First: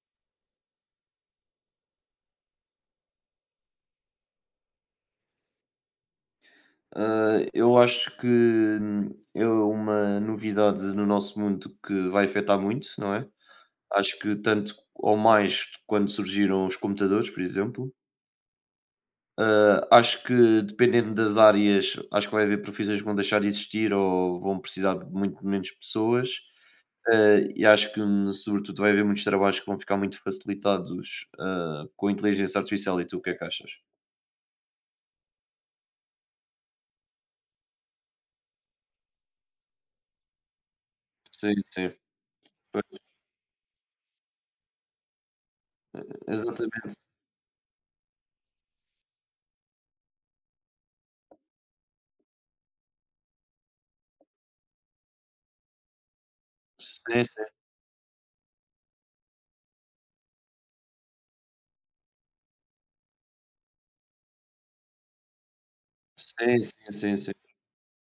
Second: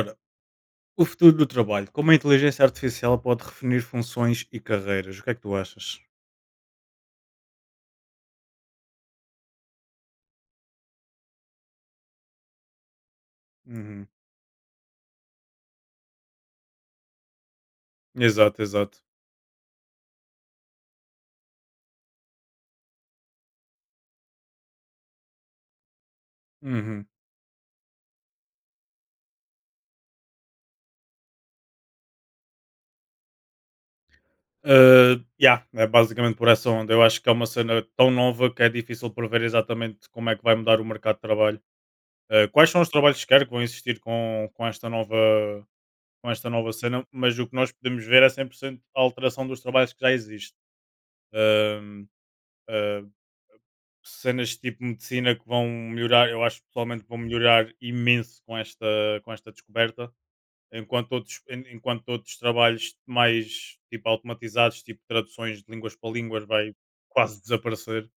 Ora, o futuro do trabalho. Como a inteligência artificial pode redefinir funções e carreiras? O que é que tu achas? Eu acho que é uma novidade no nosso mundo que vai afetar muito, não é? Uhum. Acho que tanto ou mais quando surgiram os computadores, por exemplo. Exato, exato. Acho que dependendo das áreas, acho que vai haver profissões que vão deixar de existir ou vão precisar de muito menos pessoas. Uhum. E acho que, sobretudo, vai haver muitos trabalhos que vão ficar muito facilitados, com a inteligência artificial. E tu, o que é que achas? Yeah, é basicamente por essa onda. Eu acho que é uma cena tão nova que é difícil prever exatamente como é que vai mudar o mercado de Sim, trabalho. sim. Quais são Pois, os trabalhos que quer que vão existir com esta nova, com esta nova exatamente. cena, mas o que nós podemos ver é 100% a alteração dos trabalhos que já existem. Ah, ah, Cenas tipo medicina que vão melhorar, eu acho pessoalmente que vão Sim, sim. melhorar imenso com esta descoberta, enquanto outros trabalhos mais tipo automatizados, tipo traduções de línguas para línguas, Sim, vai sim, sim, sim. quase desaparecer.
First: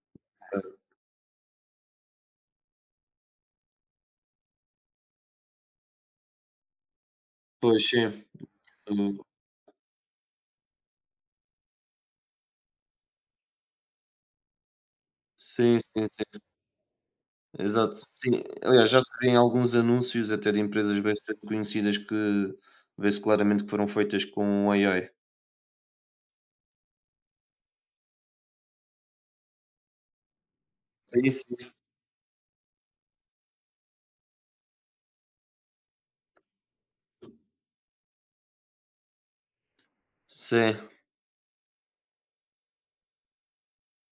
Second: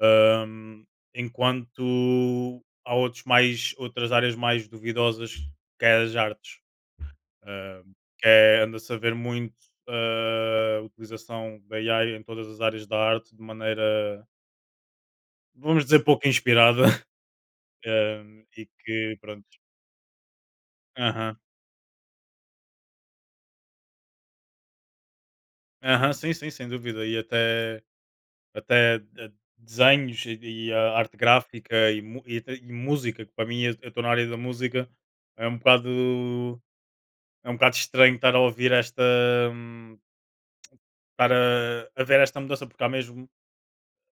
Ahm, Enquanto há outros mais, outras áreas mais duvidosas, que é as artes, Pois, ahm, sim. que é, anda-se a ver Hum. muito a utilização da AI em todas as áreas da arte de maneira, Sim, vamos dizer, sim, pouco sim. inspirada. Exato. Sim, E aliás, já se que vê em pronto. alguns anúncios, até de empresas Aham. bastante conhecidas, que vê-se claramente que foram feitas com AI. Aham, sim, sim, sem dúvida. E até, até desenhos e a arte Sim, sim. gráfica e e música, que para mim eu estou na área da música, é um bocado é um bocado estranho estar a ouvir esta hum, Sim. estar a ver esta mudança, porque há mesmo,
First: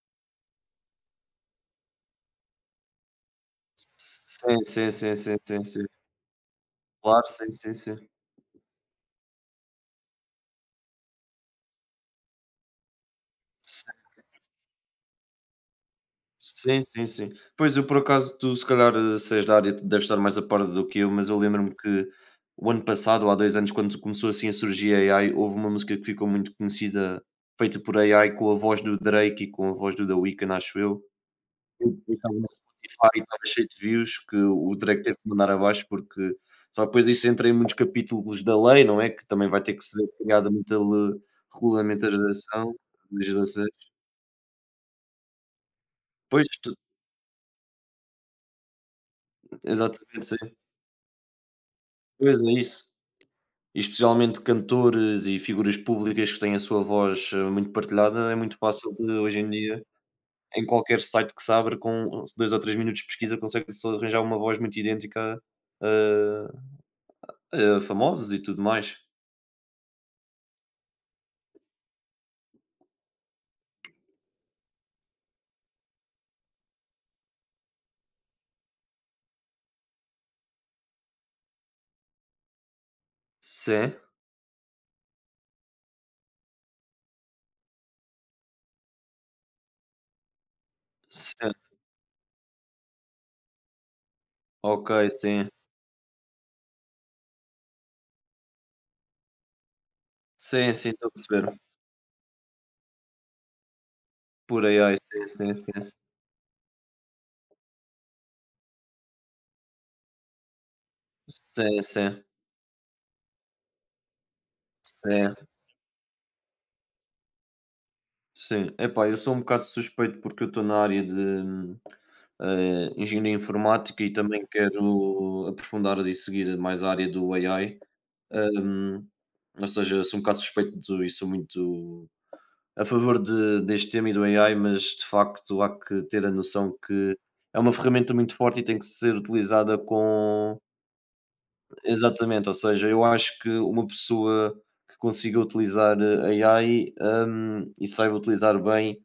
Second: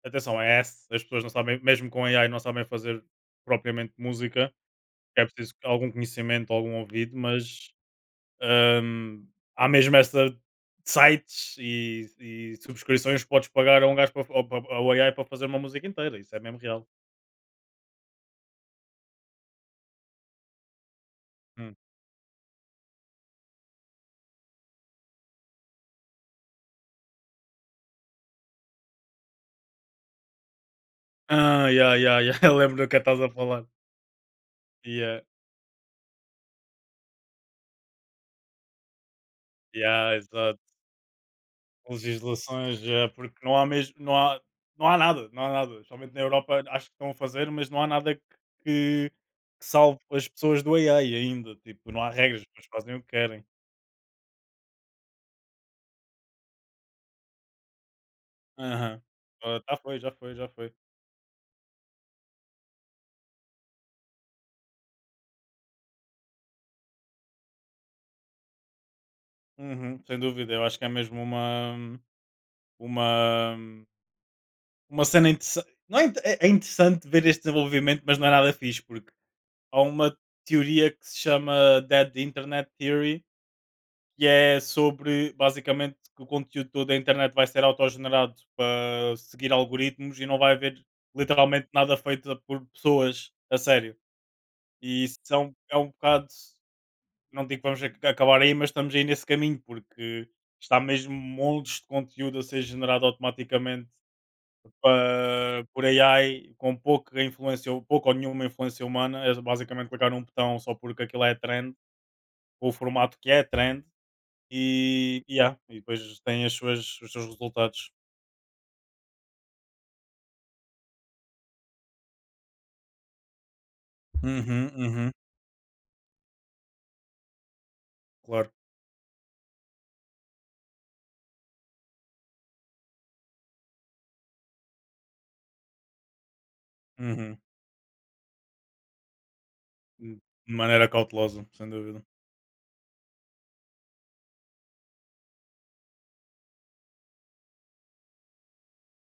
atenção, as pessoas não sabem, mesmo com AI não sabem fazer propriamente música, Sim, sim, sim, é sim, preciso sim, sim. algum conhecimento, algum ouvido, Claro, sim, mas sim, sim. Ahm, há mesmo essa de sites e subscrições que podes pagar a um gajo para, ao AI para fazer uma música inteira. Isso é mesmo Sim, real. sim, sim. Pois, eu por acaso, tu se calhar, se és da área, deves estar mais a par do que eu, mas eu lembro-me Hum. que o ano passado, ou há 2 anos, quando começou assim a surgir a AI, houve uma música que ficou muito conhecida, feita por AI, com a voz do Drake e com a voz do The Weeknd, acho eu. Ah, Eu yeah, eu yeah, estava yeah. no Eu lembro do que Spotify e estás a estava falar. cheio de views, que o Drake teve Yeah, que mandar abaixo, porque só depois disso entra em muitos capítulos da lei, não é? Que também vai ter que ser yeah, criada exato. muita regulamentação, Legislações, yeah, porque não há legislações. mesmo, não há nada, não há nada. Somente na Pois, Europa acho que estão a fazer, mas não há nada que salve exatamente, as sim. pessoas do AI ainda. Tipo, não há Pois regras, as é pessoas isso. fazem o que querem. E especialmente cantores e figuras públicas que têm a sua voz, muito partilhada, é muito fácil Aham. de hoje em Ah, já dia, foi, já foi, já em foi. qualquer site que se abre com 2 ou 3 minutos de pesquisa consegue-se arranjar uma voz muito idêntica a famosos e tudo mais. Uhum, sem dúvida, eu acho que é mesmo uma, uma cena interessante. Não é, é é interessante ver este desenvolvimento, mas não é nada fixe, porque há uma teoria que se chama Dead Internet Theory, Sim, que é sobre basicamente que o conteúdo todo da internet vai ser autogenerado para seguir algoritmos e não vai haver sim. literalmente nada feito por pessoas a sério. Ok, E isso sim. É um bocado. Não digo que vamos acabar aí, mas estamos aí nesse caminho, porque Sim, está sim, estou a mesmo perceber. montes de conteúdo a ser generado automaticamente Por AI, sim, sim, por sim. AI, com pouca influência, pouca ou nenhuma influência humana, é basicamente clicar num botão só porque aquilo é trend, Sim, sim. ou o formato que é trend, Sim. E depois tem as suas, os seus resultados. Sim, epá, eu sou um bocado suspeito porque eu estou na área de engenharia informática e também Uhum, uhum, quero aprofundar e seguir mais a área do AI. claro. Hum, ou seja, sou um bocado suspeito e sou muito a favor deste tema e do AI, mas de facto há que ter a noção que Uhum. é uma ferramenta muito forte e tem que ser utilizada De com. maneira cautelosa, sem dúvida. Exatamente, ou seja, eu acho que uma pessoa que consiga utilizar AI e saiba utilizar bem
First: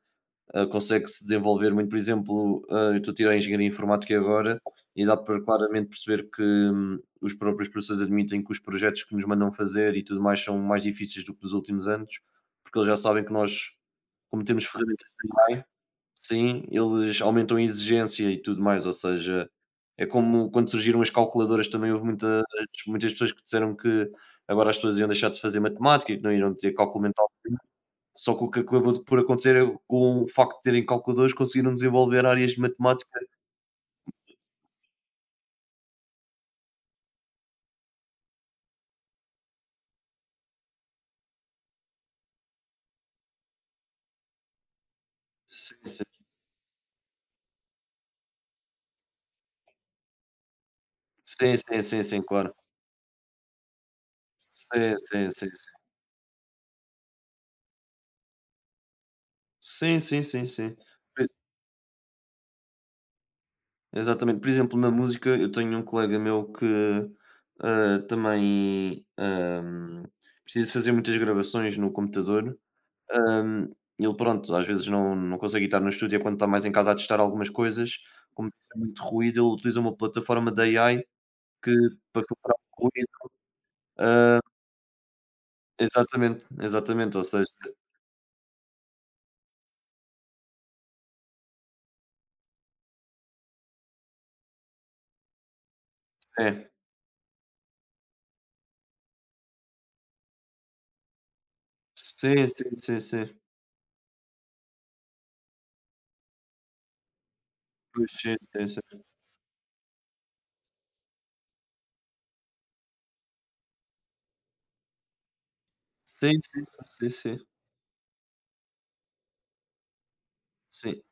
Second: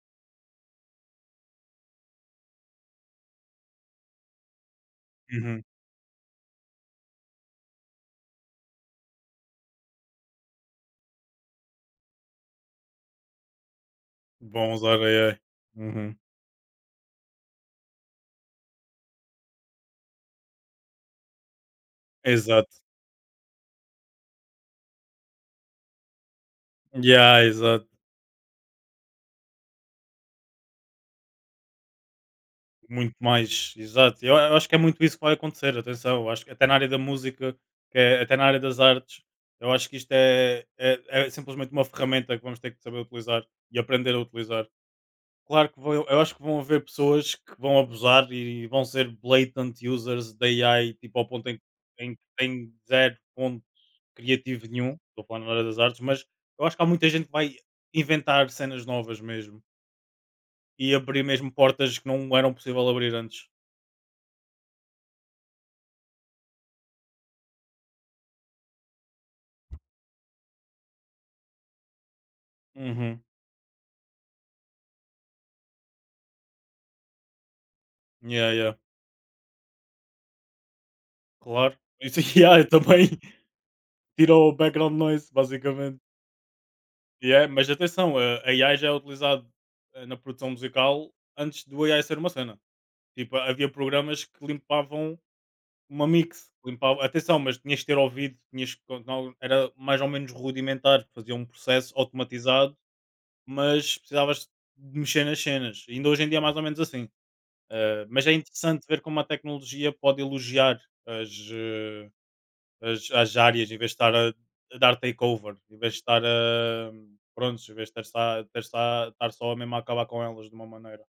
consegue-se desenvolver muito. Por exemplo, eu estou a tirar a engenharia informática agora e dá para Uhum. claramente perceber que os próprios professores admitem que os projetos que nos mandam fazer e tudo mais são mais difíceis do que dos últimos anos, porque eles já sabem que nós, como temos Bom usar ferramentas AI. de AI, Uhum. sim, eles aumentam a exigência e tudo mais, ou seja, é como quando surgiram as calculadoras também houve Exato. muitas pessoas que disseram que agora as pessoas iam deixar de fazer matemática, que não iriam ter cálculo mental Yeah, exato. só que o que acabou por acontecer é com o facto de terem calculadores conseguiram desenvolver áreas de Muito matemática. mais, exato. Eu acho que é muito isso que vai acontecer, atenção. Eu acho que até na área da música, até na área das artes, eu acho que isto é simplesmente uma ferramenta que vamos ter que saber utilizar e aprender a utilizar. Claro Sim, que vão, sim. eu acho que vão haver pessoas que vão abusar e vão ser blatant users da AI, tipo ao ponto Sim, sim, sim, em sim, que claro. tem zero ponto criativo Sim, nenhum, estou sim, falando sim, na área sim. das artes, mas eu acho que há muita gente que vai inventar cenas novas mesmo Sim, sim, sim, sim. e abrir Por mesmo portas que não eram possível abrir antes. exatamente. Por exemplo, na música, eu tenho um colega meu que, hã, também, hã, precisa fazer muitas gravações no computador. Uhum. Hã, ele, pronto, às vezes não consegue estar no estúdio, é quando está mais em casa a testar algumas coisas, como Yeah, yeah, tem muito ruído, ele utiliza uma plataforma de AI que claro. Isso para filtrar yeah, eu o também ruído. tira Ah, o background noise, basicamente. exatamente, exatamente, ou Yeah, seja mas atenção, a AI já é utilizado na produção musical antes do AI ser uma cena. Tipo, havia programas que limpavam uma mix, é. limpavam, atenção, mas tinhas que ter ouvido, tinhas que, não, era mais ou menos rudimentar, fazia um processo Sim, automatizado, sim, sim, sim. mas precisavas de mexer nas cenas. Ainda hoje em dia é mais ou menos assim. Pois, Mas é sim, sim, interessante ver sim. como a tecnologia pode elogiar as, as áreas, em vez de estar a dar takeover, em vez de estar Sim, sim, a. sim, sim, sim. Prontos, em vez de estar só a mesmo a acabar com elas de uma Sim. maneira.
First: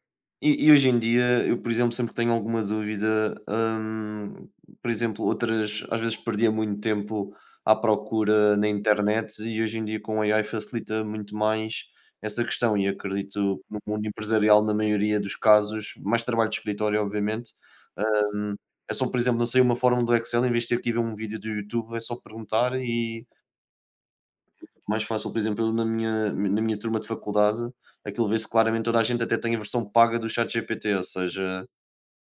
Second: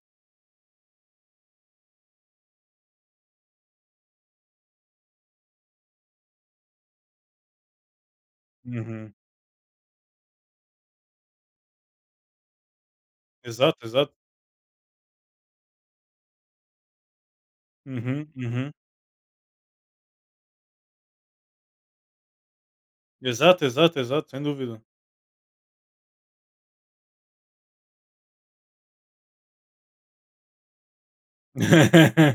E hoje em dia eu, por exemplo, sempre que tenho alguma dúvida, por exemplo, outras às vezes perdia muito tempo à procura na Uhum. internet e hoje em dia com a AI facilita muito mais essa questão e acredito que Exato, no mundo exato. empresarial, na maioria dos casos, mais trabalho de escritório, obviamente, Uhum, hum, uhum. é só, por exemplo, não sei uma fórmula do Excel, em vez de ter que ir ver um vídeo do YouTube, é só perguntar e Exato, exato, exato, sem dúvida. mais fácil, por exemplo, eu na minha turma de faculdade, aquilo vê-se claramente toda a gente até tem a versão paga do ChatGPT, ou seja,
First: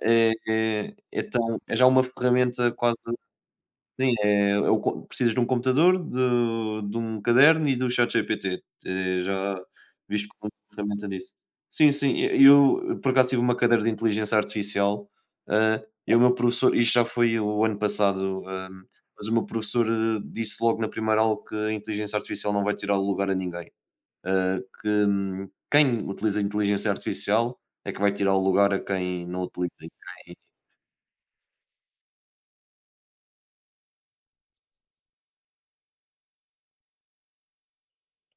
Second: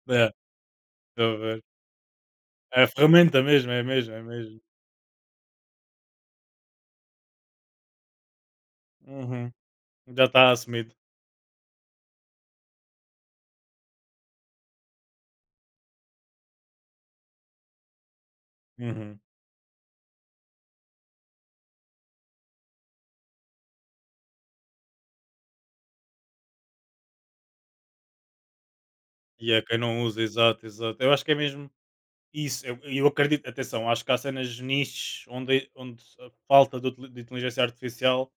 é É, é é estou a tão ver. é já uma ferramenta É a quase. ferramenta mesmo, é mesmo, Sim, é é mesmo. eu co precisas de um computador, de um caderno e do ChatGPT. Uhum. Já Já viste como está uma assumido. ferramenta disso. Sim, sim, e eu, por acaso tive uma cadeira de inteligência artificial, e o meu professor isto já foi o ano passado, Uhum. mas o meu professor disse logo na primeira aula que a inteligência artificial não vai tirar o lugar a ninguém. Hã, que quem utiliza a inteligência artificial é que vai tirar o lugar a quem não E é utiliza quem quem não usa, exato, exato. Eu acho que é mesmo isso. Eu acredito, atenção, acho que há cenas niches onde a falta de, de inteligência artificial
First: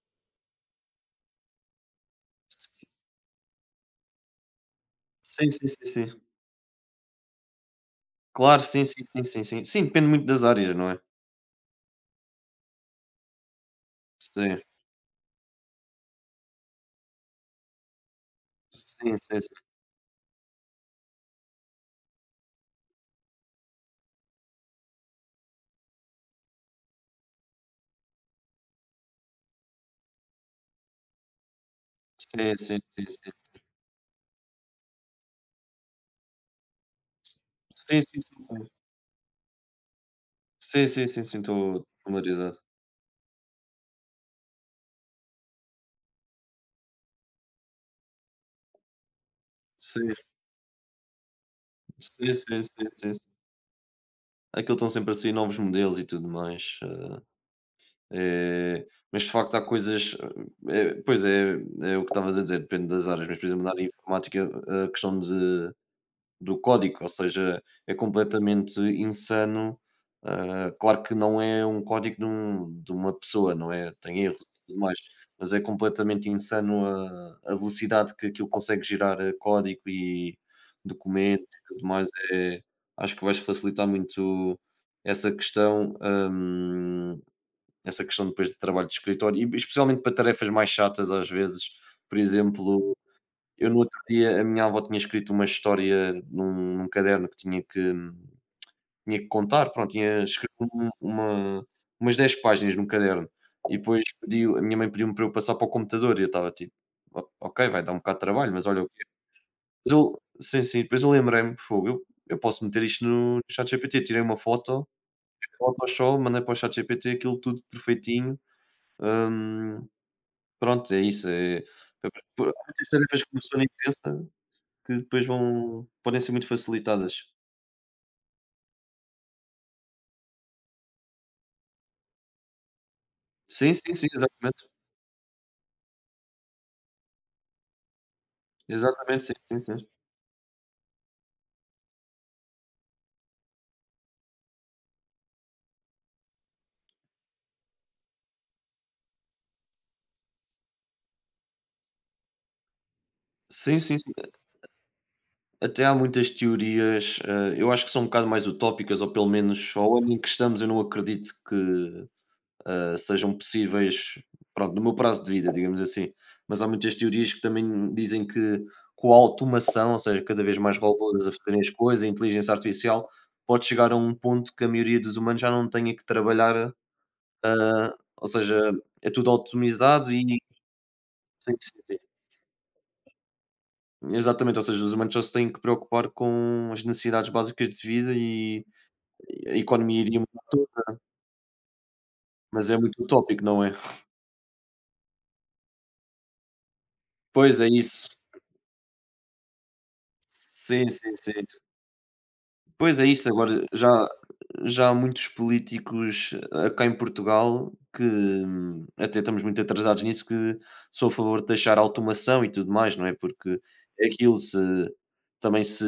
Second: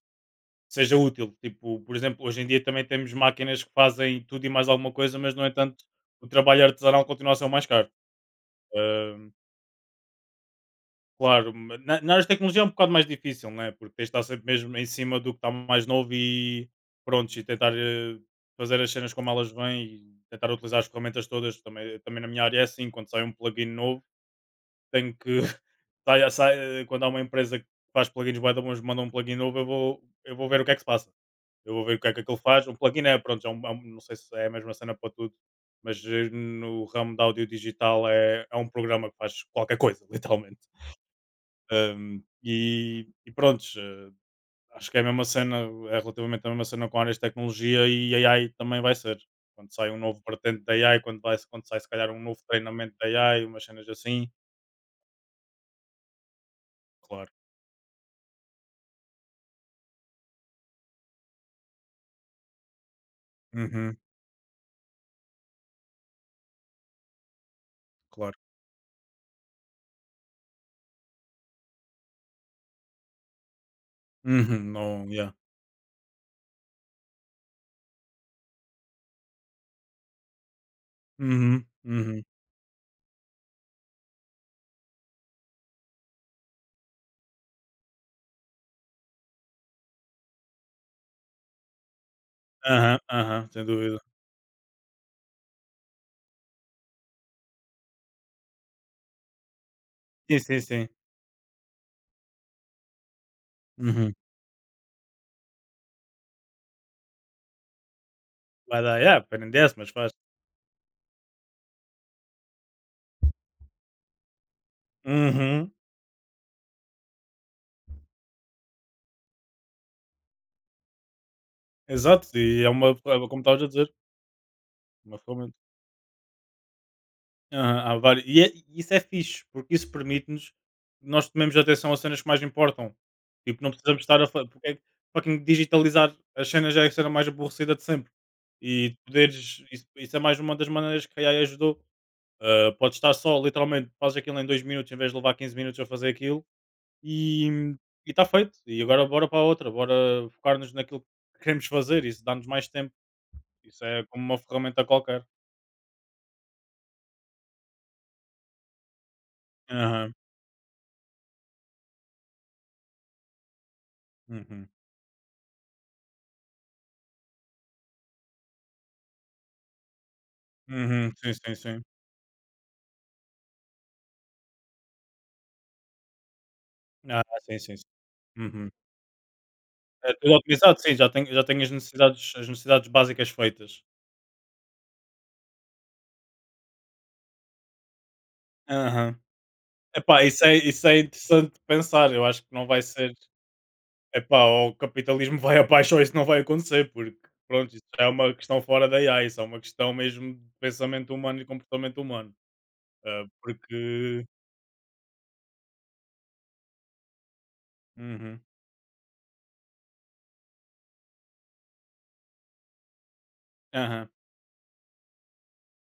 seja útil. Tipo, por exemplo, hoje em dia também temos máquinas que fazem tudo e mais alguma coisa, mas, no sim, sim, entanto, sim, sim. o trabalho artesanal continua a ser o mais caro. Claro, sim, sim, sim, Ahm, sim, sim. Sim, depende muito das áreas, não é? Claro, na área de tecnologia é um bocado mais difícil, né? Porque tens de estar sempre Sim. mesmo em cima do que está mais novo e pronto, e tentar fazer as cenas Sim, como sim, sim. elas vêm e tentar utilizar as ferramentas todas. Também, também na minha área é assim, quando sai um plugin novo tenho que quando há uma empresa que faz plugins bué da bons, manda um plugin novo, eu vou ver o que é que se passa. Eu vou ver o que é que aquilo Sim, faz. Um sim, sim, plugin é, sim. pronto, já é não sei se é a mesma cena para tudo, mas no ramo da áudio Sim, digital sim, sim, é, é sim. um programa que faz qualquer coisa, literalmente. Sim, sim, sim, sim, estou familiarizado. e, pronto, acho que é a mesma cena, é relativamente a mesma cena com áreas de tecnologia e AI também vai ser. Quando sai um Sim, novo vertente da AI, quando sai se calhar um sim, novo sim, sim, treinamento da sim, sim. AI, umas cenas assim, Aquilo estão sempre a sair novos modelos e tudo mais, claro. Mas de facto há coisas, pois é, é o que estavas a dizer, depende das áreas, mas por exemplo na área Uhum. informática, a questão de do código, ou seja, é Claro. completamente insano. Claro que não é um código de uma pessoa, não é? Tem erros e Uhum. tudo mais, Não, yeah. mas é completamente insano a velocidade que aquilo consegue girar código e documentos e Uhum, tudo mais. uhum. É, acho que vais facilitar muito essa questão, hum, essa questão depois de trabalho de escritório, e especialmente para tarefas mais chatas às vezes, por exemplo, Aham, aham, sem eu no outro dúvida. dia, a minha avó tinha escrito uma história num caderno que tinha que contar, pronto, tinha Sim, escrito sim, sim. Umas 10 páginas num caderno e depois Uhum. pediu a minha mãe pediu-me para eu passar para o computador e eu estava tipo: "O ok, vai dar um bocado de trabalho, mas Vai olha o dar, que é". yeah, aprendeste, mas faz. Eu sim, sim, depois eu lembrei-me: "Fogo, eu posso meter isto no ChatGPT". Tirei uma foto, Uhum. Photoshop, mandei para o ChatGPT, aquilo tudo perfeitinho. Hum, pronto, é isso, é há Exato, e é muitas uma tarefas é que como uma pessoa estavas a nem dizer, pensa que uma depois ferramenta. vão podem ser muito facilitadas. Aham, há vári e é isso é fixe, porque isso permite-nos nós tomemos atenção às cenas que mais importam. Tipo, não Sim, sim, precisamos sim, estar a fa exatamente. porque é que fucking digitalizar as cenas já é a cena mais aborrecida de sempre. E Exatamente, sim, sim, poderes sim. isso isso é mais uma das maneiras que a AI ajudou. Podes estar só, literalmente, fazes aquilo em 2 minutos em vez de levar 15 minutos a fazer aquilo e está feito. E agora bora para a outra, bora focar-nos naquilo que queremos fazer. Isso dá-nos mais tempo. Sim, Isso sim, é sim. como uma ferramenta qualquer. Até há muitas teorias, eu acho que são um bocado mais utópicas ou pelo menos ao ano Aham. em que estamos eu não acredito que sejam possíveis, Uhum. pronto, no meu prazo de vida, digamos assim. Mas há muitas teorias que também dizem que com a automação, ou seja, cada vez mais Uhum. robôs a Sim, sim, fazerem as sim. coisas, a inteligência artificial, pode chegar a um ponto que a maioria dos humanos já não tenha que trabalhar. Ah, sim, sim, sim. Ah, ou Uhum. seja, é tudo autonomizado É tudo e otimizado, sim, já sim, tenho sim, as necessidades básicas feitas. exatamente, ou seja, os humanos só se têm que preocupar com as necessidades básicas de vida e Aham. a economia iria, Epá, isso é interessante de pensar. Eu acho que não mas é vai muito ser. utópico, não é? Epá, o capitalismo vai abaixo ou isso não vai acontecer, porque Pois é pronto, isso já isso. é uma questão fora da AI, isso é uma questão mesmo de Sim, pensamento sim, humano sim. e comportamento humano. Pois é Ah, isso, agora já porque. já há muitos políticos, cá em Portugal que, Uhum. hum, até estamos muito atrasados nisso, que sou a favor de deixar automação e tudo mais, não é, porque é Aham, aquilo se também se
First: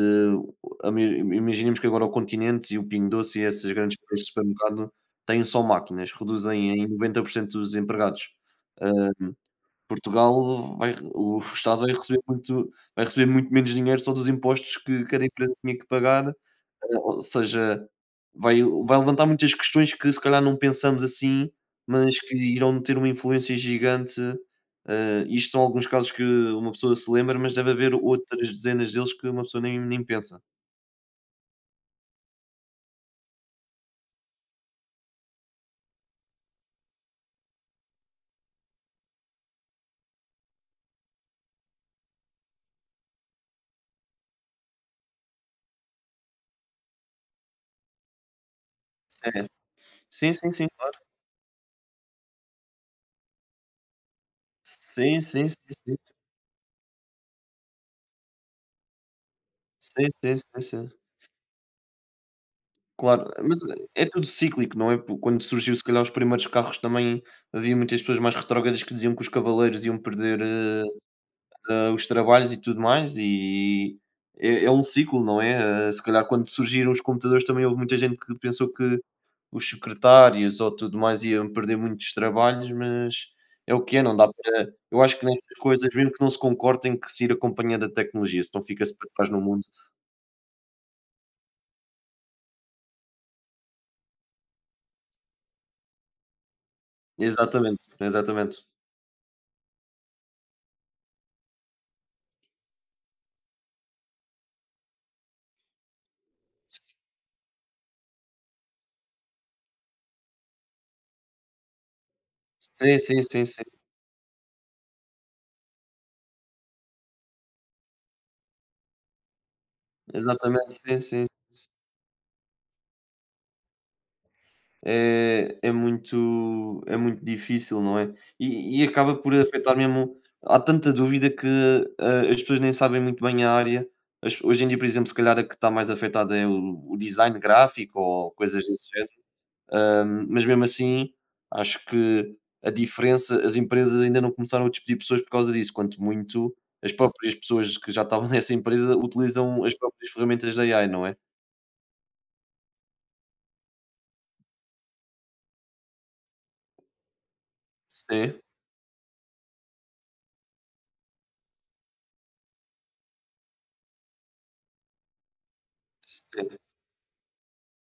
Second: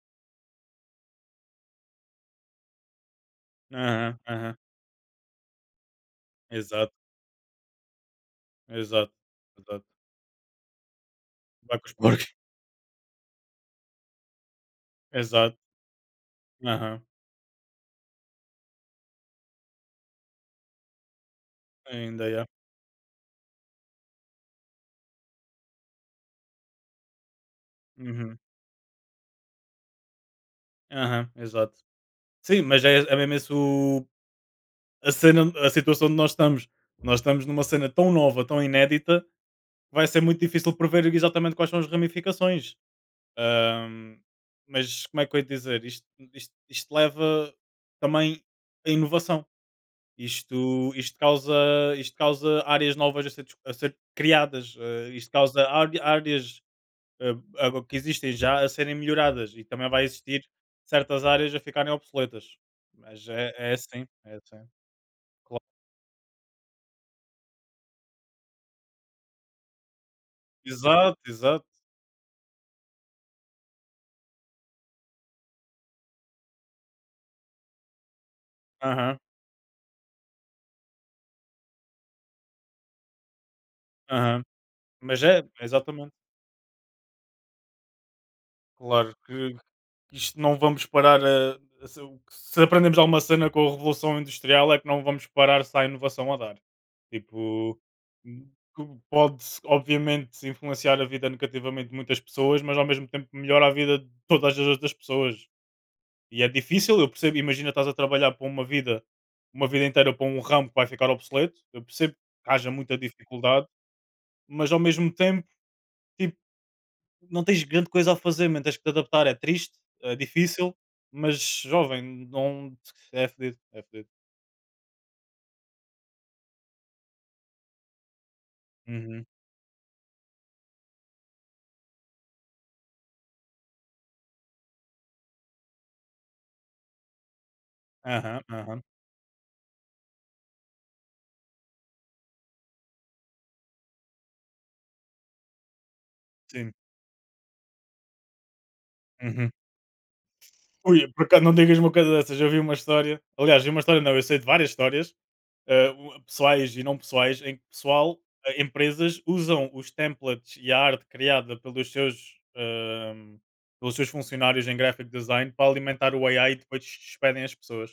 a me imaginemos que agora o Continente e o Pingo Doce e essas grandes cadeias aham, de aham. supermercado têm só máquinas, reduzem em Exato, 90% dos empregados. exato, Hã, exato. Portugal vai o Vai Estado com os porcos. Vai receber muito menos dinheiro só dos impostos que cada empresa Exato. tinha que pagar Aham. ou seja, vai levantar muitas questões que se calhar não pensamos assim, mas Ainda que é. irão ter uma influência gigante. Isto são alguns casos que uma pessoa se lembra, mas deve haver Uhum. outras dezenas deles que uma pessoa nem pensa. Aham, exato. Sim, mas é, é mesmo isso a cena, a situação onde nós estamos. Nós estamos numa cena tão nova, tão inédita, que vai ser muito difícil prever exatamente quais são as ramificações. Ahm, mas como é que eu ia dizer? Isto leva também a inovação. É. Sim, sim, sim, claro. Isto causa áreas novas a ser, a ser criadas, Sim, isto sim, sim, causa sim. Áreas eh, agora que existem já a serem melhoradas e também vai Sim, sim, existir sim, sim. certas áreas a ficarem obsoletas. Mas Claro, é, mas é é assim, tudo é assim. cíclico, não é? Por quando Claro. surgiu se calhar os primeiros carros também, havia muitas pessoas mais retrógradas que diziam que os cavaleiros iam perder, Exato, exato. Os trabalhos e tudo mais, e é, é um ciclo, não é? Se calhar quando surgiram os computadores também houve muita gente que pensou que Aham, os secretários ou tudo mais iam perder muitos trabalhos, mas é o que é, não dá aham. para. Eu acho Mas que é, é nestas coisas, mesmo exatamente. que não se concordem, que se ir acompanhando a tecnologia, senão fica-se para Claro trás no que mundo. isto não vamos parar a se o que se aprendemos alguma cena com a Revolução Industrial é que não vamos parar se há inovação a dar. Tipo, Exatamente, hum, exatamente. que pode obviamente influenciar a vida negativamente de muitas pessoas, mas ao mesmo tempo melhora a vida de todas as outras pessoas. E é difícil, eu percebo. Imagina estás a trabalhar para uma vida inteira para um ramo que vai ficar obsoleto. Eu percebo que haja muita Sim, sim, sim, sim. dificuldade, mas ao mesmo tempo, tipo não tens grande coisa a fazer, man, tens que te adaptar. É triste, é Exatamente, difícil, sim, sim. mas jovem, não é fedido, é fedido. É, é muito difícil, não é? E acaba Uhum. por afetar mesmo há tanta dúvida que, as pessoas nem sabem muito bem a área. As hoje em dia, por exemplo, se calhar a que está mais afetada é o design gráfico ou Aham, coisas aham, desse género, mas mesmo assim, acho que a diferença as empresas ainda não começaram a despedir pessoas por causa disso, quanto muito sim. as próprias pessoas que já estavam nessa empresa Uhum. utilizam as próprias ferramentas da AI, não Ui, é? por acaso não digas uma coisa dessas, eu vi uma história, aliás, vi uma história não, eu sei de várias histórias, pessoais e não pessoais, em que pessoal, Sim, empresas usam os templates e a arte criada pelos seus funcionários em graphic design para alimentar o sim. AI e depois despedem as pessoas.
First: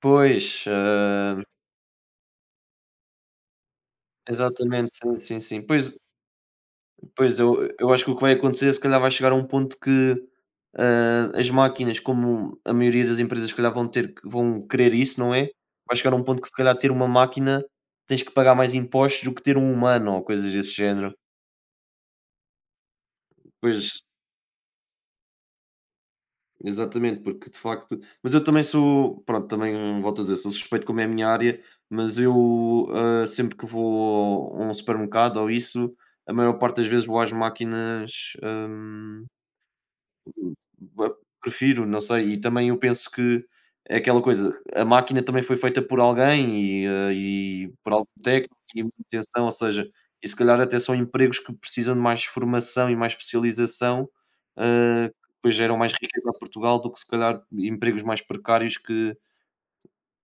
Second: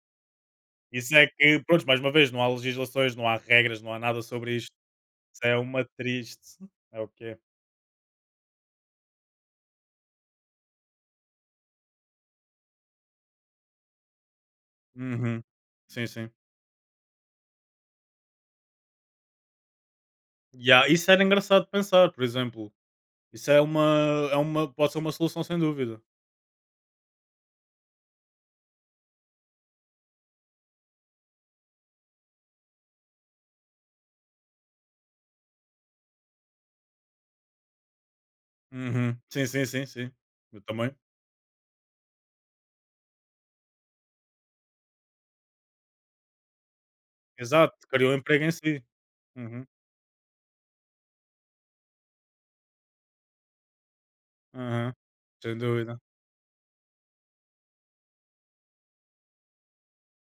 Pois, Isso é hum, que, pronto, mais uma vez, não há legislações, não há regras, não há nada sobre isto. exatamente, sim, sim, Isso é sim. uma triste. É o que é. Pois, eu acho que o que vai acontecer, se calhar vai chegar a um ponto que, as máquinas, como a maioria das empresas, se calhar vão querer isso, não Uhum. é? Vai Sim, chegar a um sim. ponto que se calhar ter uma máquina, tens que pagar mais impostos do que ter um humano ou coisas desse Ya, isso género. era engraçado de pensar, por exemplo. Isso é Pois, uma, é uma. Pode ser uma solução sem dúvida. exatamente, porque de facto mas eu também sou pronto, também volto a dizer, sou suspeito como é a minha área, mas eu, sempre que vou a um supermercado ou isso, a maior parte das vezes vou às máquinas, Uhum. hum. Sim, sim, sim, sim. Hum, Eu também. prefiro, não sei, e também eu penso que é aquela coisa, a máquina também foi feita por alguém e Exato, por criou um algum emprego em técnico si. e manutenção, ou Uhum. seja, e se calhar até são empregos que precisam de mais formação e mais especialização, Aham. Que depois Sem geram mais dúvida. riqueza a Portugal do que se calhar empregos mais precários que